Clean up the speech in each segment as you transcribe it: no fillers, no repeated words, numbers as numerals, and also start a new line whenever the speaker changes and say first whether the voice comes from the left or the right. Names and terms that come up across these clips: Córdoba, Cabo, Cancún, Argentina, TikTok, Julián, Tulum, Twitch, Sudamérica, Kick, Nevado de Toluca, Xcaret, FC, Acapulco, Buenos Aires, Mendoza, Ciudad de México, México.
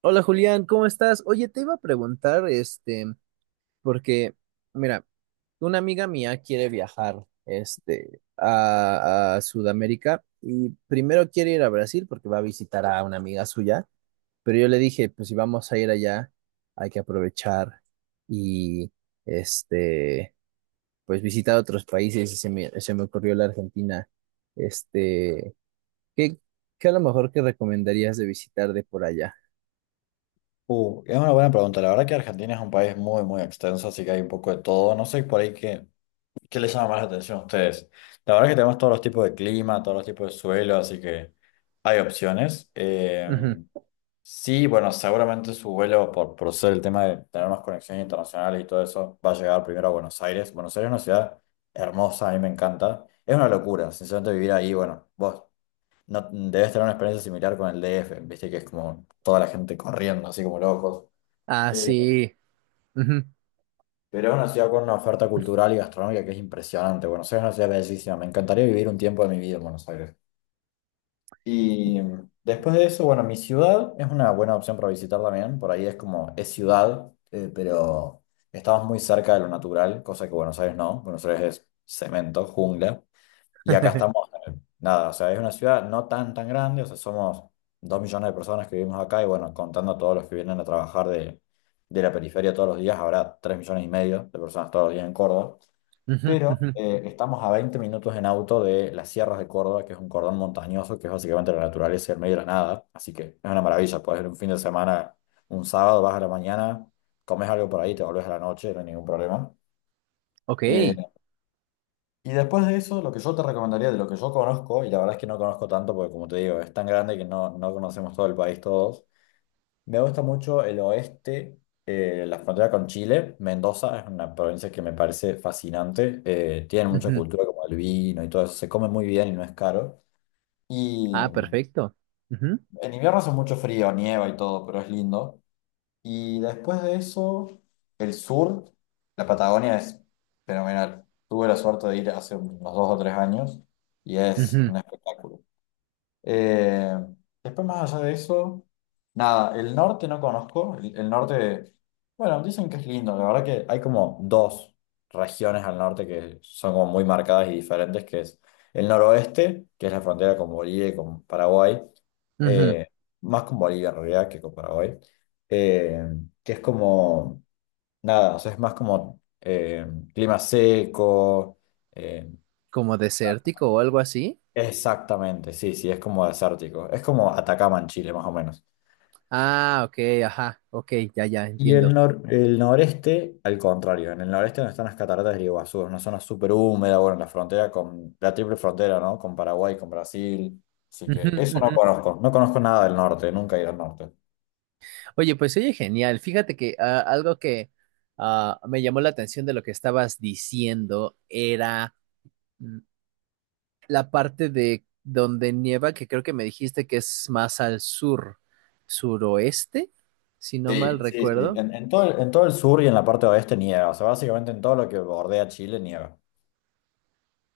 right: Hola Julián, ¿cómo estás? Oye, te iba a preguntar, porque, mira, una amiga mía quiere viajar, a Sudamérica y primero quiere ir a Brasil porque va a visitar a una amiga suya, pero yo le dije, pues si vamos a ir allá, hay que aprovechar y, este, pues visitar otros países y se me ocurrió la Argentina. Este, ¿qué, qué a lo mejor que recomendarías de visitar de por allá?
left: Es una buena pregunta. La verdad que Argentina es un país muy, muy extenso, así que hay un poco de todo. No sé por ahí qué les llama más la atención a ustedes. La verdad que tenemos todos los tipos de clima, todos los tipos de suelo, así que hay opciones.
right: Ujú.
left: Sí, bueno, seguramente su vuelo, por ser el tema de tener más conexiones internacionales y todo eso, va a llegar primero a Buenos Aires. Buenos Aires es una ciudad hermosa, a mí me encanta. Es una locura, sinceramente, vivir ahí. Bueno, vos no, debes tener una experiencia similar con el DF, viste que es como toda la gente corriendo, así como locos.
right: Ah,
left: Eh,
right: sí. Ujú.
left: pero es una ciudad con una oferta cultural y gastronómica que es impresionante. Buenos Aires es una ciudad bellísima. Me encantaría vivir un tiempo de mi vida en Buenos Aires. Y después de eso, bueno, mi ciudad es una buena opción para visitar también. Por ahí es como, es ciudad, pero estamos muy cerca de lo natural, cosa que Buenos Aires no. Buenos Aires es cemento, jungla. Y acá estamos, nada, o sea, es una ciudad no tan, tan grande, o sea, somos 2 millones de personas que vivimos acá y bueno, contando a todos los que vienen a trabajar de la periferia todos los días, habrá 3,5 millones de personas todos los días en Córdoba.
right: Ujú,
left: Pero
right: ujú.
left: estamos a 20 minutos en auto de las sierras de Córdoba, que es un cordón montañoso, que es básicamente la naturaleza y el medio de la nada. Así que es una maravilla, puedes ir un fin de semana, un sábado, vas a la mañana, comes algo por ahí, te volvés a la noche, no hay ningún problema.
right: Ok.
left: Eh, y después de eso, lo que yo te recomendaría de lo que yo conozco, y la verdad es que no conozco tanto porque como te digo, es tan grande que no, no conocemos todo el país todos, me gusta mucho el oeste, la frontera con Chile, Mendoza es una provincia que me parece fascinante, tiene mucha
right: Ujú.
left: cultura como el vino y todo eso, se come muy bien y no es caro. Y
right: Ah, perfecto. Ujú,
left: en invierno hace mucho frío, nieva y todo, pero es lindo. Y después de eso, el sur, la Patagonia es fenomenal. Tuve la suerte de ir hace unos 2 o 3 años y es
right: ujú,
left: un espectáculo. Eh, Después, más allá de eso, nada, el norte no conozco. El norte, bueno, dicen que es lindo. La verdad que hay como dos regiones al norte que son como muy marcadas y diferentes, que es el noroeste, que es la frontera con Bolivia y con Paraguay,
right: ujú.
left: eh, más con Bolivia en realidad que con Paraguay, eh, que es como, nada, o sea, es más como clima seco, eh,
right: Como desértico o algo así.
left: exactamente, sí, sí, es como desértico. Es como Atacama en Chile, más o menos.
right: Ah, ok, ajá, ok, ya, ya,
left: Y el,
right: entiendo.
left: nor- el noreste, al contrario, en el noreste donde están las cataratas del Iguazú, es una zona súper húmeda, bueno, en la frontera con la triple frontera, ¿no? Con Paraguay, con Brasil. Así
right: Ujú,
left: que eso no
right: ujú.
left: conozco, no conozco nada del norte, nunca he ido al norte.
right: Oye, pues oye, genial. Fíjate que algo que me llamó la atención de lo que estabas diciendo era mm, la parte de donde nieva, que creo que me dijiste que es más al sur, suroeste, si no mal
left: Sí, sí, sí.
right: recuerdo.
left: En todo, en todo el sur y en la parte oeste nieva, o sea, básicamente en todo lo que bordea Chile nieva.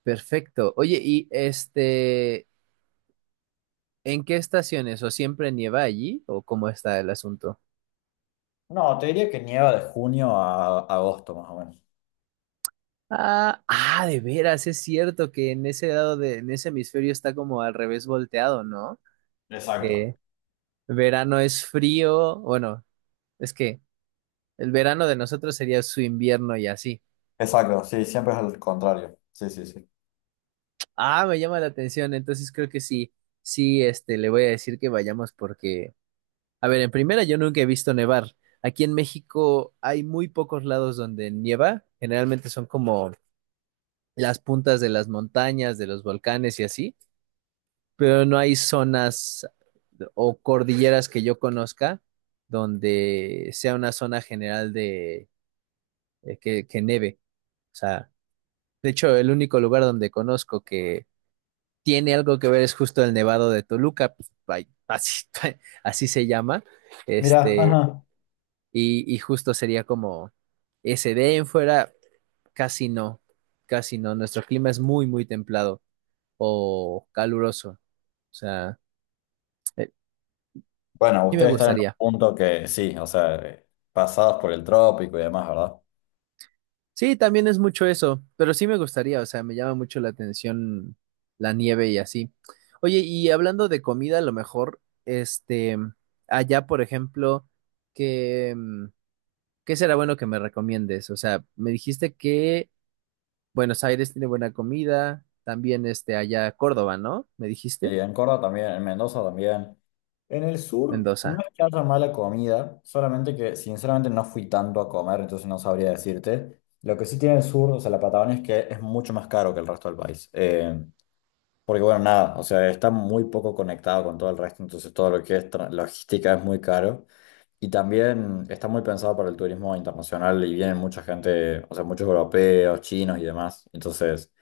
right: Perfecto. Oye, y ¿en qué estaciones? ¿O siempre nieva allí? ¿O cómo está el asunto?
left: No, te diría que nieva de junio a agosto, más o menos.
right: Ah, ah, de veras, es cierto que en ese lado en ese hemisferio está como al revés volteado, ¿no?
left: Exacto.
right: Que verano es frío, bueno, es que el verano de nosotros sería su invierno y así.
left: Exacto, sí, siempre es al contrario. Sí, sí, sí.
right: Ah, me llama la atención, entonces creo que sí, sí, le voy a decir que vayamos porque a ver, en primera yo nunca he visto nevar. Aquí en México hay muy pocos lados donde nieva. Generalmente son como las puntas de las montañas, de los volcanes y así, pero no hay zonas o cordilleras que yo conozca donde sea una zona general de que neve. O sea, de hecho, el único lugar donde conozco que tiene algo que ver es justo el Nevado de Toluca, pues, ay, así, así se llama.
left: Mirá,
right: Este,
left: ajá.
right: y justo sería como ese de ahí en fuera, casi no, casi no. Nuestro clima es muy, muy templado o caluroso. O sea, eh,
left: Bueno,
right: sí me
left: ustedes están en un
right: gustaría.
left: punto que sí, o sea, pasados por el trópico y demás, ¿verdad?
right: Sí, también es mucho eso, pero sí me gustaría. O sea, me llama mucho la atención la nieve y así. Oye, y hablando de comida, a lo mejor, allá, por ejemplo, qué mm, ¿qué será bueno que me recomiendes? O sea, me dijiste que Buenos Aires tiene buena comida, también allá Córdoba, ¿no? ¿Me dijiste?
left: Sí, en Córdoba también, en Mendoza también. En el sur no
right: Mendoza.
left: es que haya mala comida, solamente que sinceramente no fui tanto a comer, entonces no sabría decirte. Lo que sí tiene el sur, o sea, la Patagonia es que es mucho más caro que el resto del país. Porque bueno, nada, o sea, está muy poco conectado con todo el resto, entonces todo lo que es logística es muy caro. Y también está muy pensado para el turismo internacional y vienen mucha gente, o sea, muchos europeos, chinos y demás. Entonces,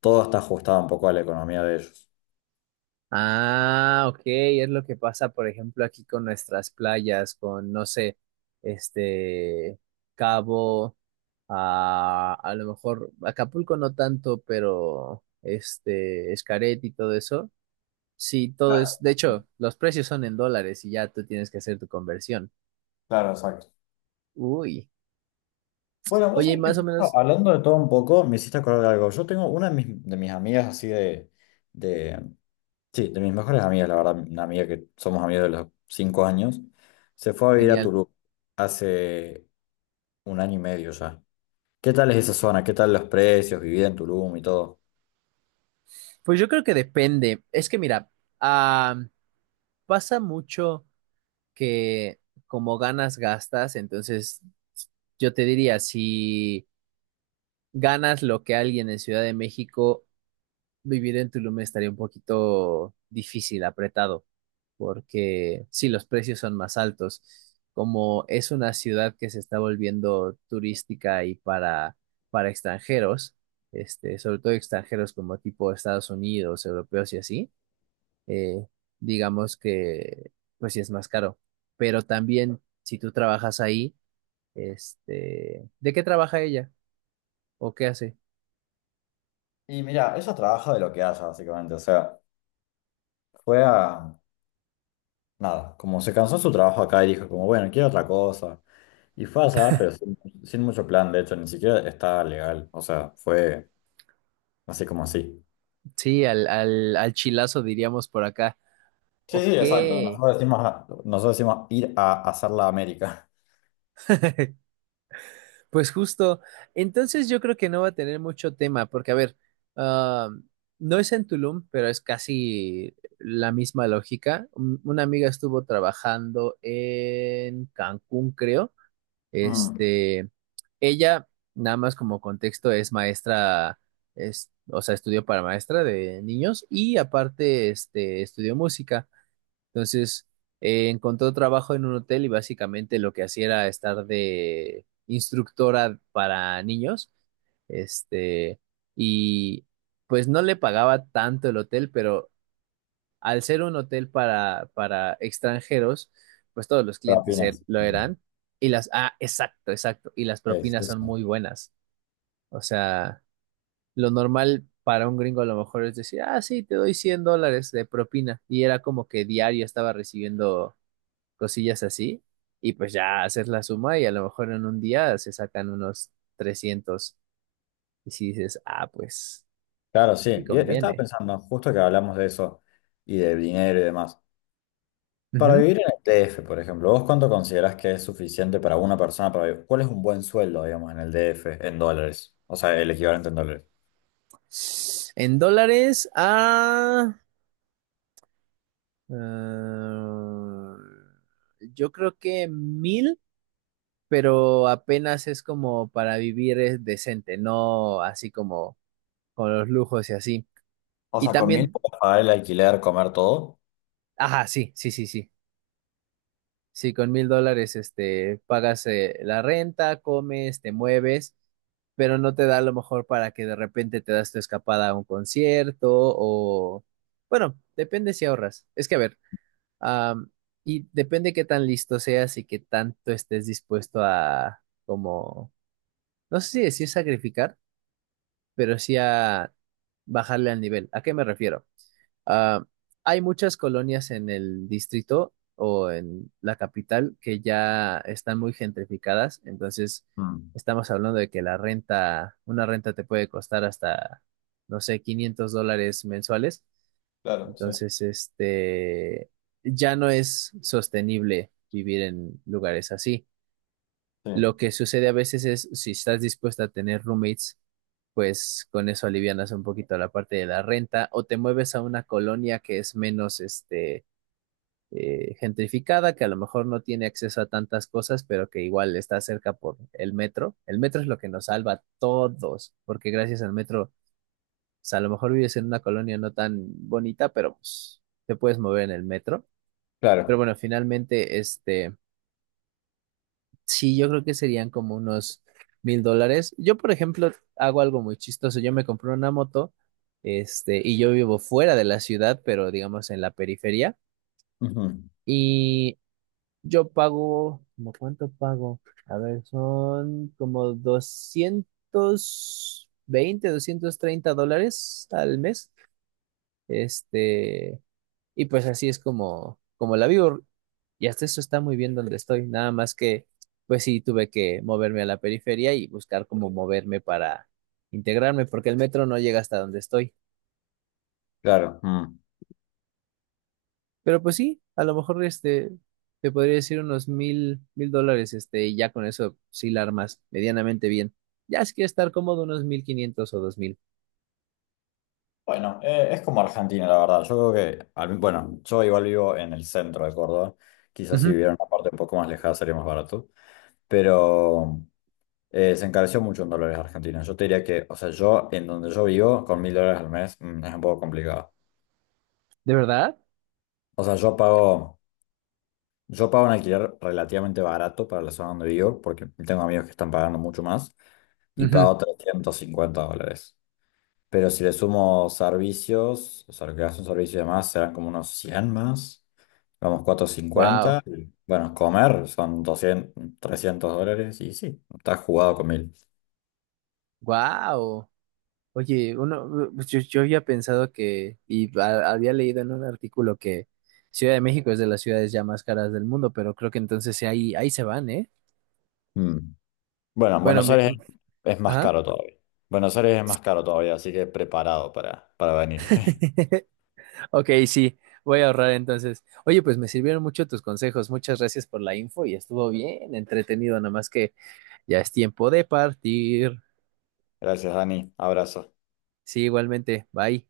left: todo está ajustado un poco a la economía de ellos.
right: Ah, ok, es lo que pasa, por ejemplo, aquí con nuestras playas, con, no sé, este, Cabo, a lo mejor Acapulco no tanto, pero Xcaret y todo eso. Sí, todo
left: Claro,
right: es, de hecho, los precios son en dólares y ya tú tienes que hacer tu conversión.
left: claro, exacto.
right: Uy,
left: Bueno, vos
right: oye, y
left: sabés que
right: más o
left: justo
right: menos,
left: hablando de todo un poco, me hiciste acordar de algo. Yo tengo una de mis amigas así de, sí, de mis mejores amigas, la verdad, una amiga que somos amigos de los 5 años, se fue a vivir a
right: genial.
left: Tulum hace un año y medio ya. ¿Qué tal es esa zona? ¿Qué tal los precios, vivir en Tulum y todo?
right: Pues yo creo que depende. Es que mira, ah, pasa mucho que como ganas, gastas. Entonces, yo te diría, si ganas lo que alguien en Ciudad de México, vivir en Tulum estaría un poquito difícil, apretado, porque sí, los precios son más altos. Como es una ciudad que se está volviendo turística y para extranjeros, sobre todo extranjeros como tipo Estados Unidos, europeos y así eh, digamos que pues sí es más caro. Pero también si tú trabajas ahí, ¿de qué trabaja ella? ¿O qué hace?
left: Y mira, ella trabaja de lo que haya, básicamente. O sea, fue a... Nada, como se cansó su trabajo acá y dijo como, bueno, quiero otra cosa. Y fue allá, pero sin mucho plan, de hecho, ni siquiera estaba legal. O sea, fue así como así.
right: Sí, al chilazo diríamos por acá.
left: Sí, sí,
right: Ok,
left: exacto. Nosotros decimos, nosotros decimos ir a hacer la América.
right: pues justo. Entonces yo creo que no va a tener mucho tema, porque a ver, ah, no es en Tulum, pero es casi la misma lógica. Una amiga estuvo trabajando en Cancún, creo.
left: Mm.
right: Este, ella, nada más como contexto, es maestra, es, o sea, estudió para maestra de niños y aparte, estudió música. Entonces, encontró trabajo en un hotel y básicamente lo que hacía era estar de instructora para niños, este, y pues no le pagaba tanto el hotel, pero al ser un hotel para extranjeros, pues todos los clientes
left: Propinas.
right: lo
left: Mm.
right: eran. Ah, exacto, exacto. Y las
left: Sí, sí,
right: propinas son
left: sí.
right: muy buenas. O sea, lo normal para un gringo a lo mejor es decir, ah, sí, te doy $100 de propina. Y era como que diario estaba recibiendo cosillas así. Y pues ya haces la suma y a lo mejor en un día se sacan unos 300. Y si dices, pues
left: Claro,
right: sí
left: sí. Y estaba
right: conviene.
left: pensando, justo que hablamos de eso y de dinero y demás. Para
right: Ujú.
left: vivir en el DF, por ejemplo, ¿vos cuánto considerás que es suficiente para una persona para vivir? ¿Cuál es un buen sueldo, digamos, en el DF, en dólares? O sea, el equivalente en dólares.
right: En dólares, ah. Ah, yo creo que 1,000, pero apenas es como para vivir es decente, no así como con los lujos y así.
left: O
right: Y
left: sea, con mil
right: también,
left: puedes pagar el alquiler, comer todo.
right: ajá, sí, sí, sí, sí. Sí, con $1,000, pagas la renta, comes, te mueves, pero no te da a lo mejor para que de repente te das tu escapada a un concierto o, bueno, depende si ahorras. Es que a ver. Am, y depende qué tan listo seas y qué tanto estés dispuesto a, como, no sé si decir sacrificar, pero sí a bajarle al nivel. ¿A qué me refiero? Ah, hay muchas colonias en el distrito o en la capital que ya están muy gentrificadas, entonces
left: Mm,
right: estamos hablando de que una renta te puede costar hasta, no sé, $500 mensuales.
left: claro, sí,
right: Entonces, ya no es sostenible vivir en lugares así.
left: sí.
right: Lo que sucede a veces es, si estás dispuesta a tener roommates, pues con eso alivianas un poquito la parte de la renta o te mueves a una colonia que es menos, gentrificada, que a lo mejor no tiene acceso a tantas cosas, pero que igual está cerca por el metro. El metro es lo que nos salva a todos, porque gracias al metro o sea, a lo mejor vives en una colonia no tan bonita, pero pues te puedes mover en el metro. Pero
left: Claro.
right: bueno, finalmente, sí, yo creo que serían como unos $1,000. Yo, por ejemplo, hago algo muy chistoso. Yo me compré una moto, y yo vivo fuera de la ciudad, pero digamos en la periferia.
left: Ujú,
right: Y yo pago, ¿cómo cuánto pago? A ver, son como 220 $230 al mes. Este, Y pues así es como la vivo. Y hasta eso está muy bien donde estoy. Nada más que, pues sí, tuve que moverme a la periferia y buscar cómo moverme para integrarme, porque el metro no llega hasta donde estoy.
left: claro. Mm.
right: Pero pues sí, a lo mejor te podría decir unos $1,000, y ya con eso sí la armas medianamente bien. Ya si quieres estar cómodo, unos 1,500 o 2,000.
left: Bueno, es como Argentina, la verdad. Yo creo que, bueno, yo igual vivo en el centro de Córdoba. Quizás si
right: Ujú.
left: viviera en una parte un poco más lejana sería más barato. Pero. Se encareció mucho en dólares argentinos. Yo te diría que, o sea, yo en donde yo vivo, con 1.000 dólares al mes, es un poco complicado.
right: ¿De verdad?
left: O sea, yo pago un alquiler relativamente barato para la zona donde vivo, porque tengo amigos que están pagando mucho más, y
right: Ujú.
left: pago 350 dólares. Pero si le sumo servicios, o sea, lo que hace un servicio y demás, serán como unos 100 más, vamos,
right: Wow,
left: 450. Y, bueno, comer son 200, 300 dólares, y sí, está jugado con
right: wow. Oye, uno, pues, yo había pensado que, y había leído en un artículo que Ciudad de México es de las ciudades ya más caras del mundo, pero creo que entonces sí, ahí, ahí se van, ¿eh?
left: 1.000. Bueno, en
right: Bueno,
left: Buenos Aires es más
right: ajá.
left: caro todavía. Buenos Aires es más caro todavía, así que preparado para venir.
right: Ok, sí, voy a ahorrar entonces. Oye, pues me sirvieron mucho tus consejos. Muchas gracias por la info y estuvo bien entretenido, nada más que ya es tiempo de partir.
left: Gracias, Dani. Abrazo.
right: Sí, igualmente. Bye.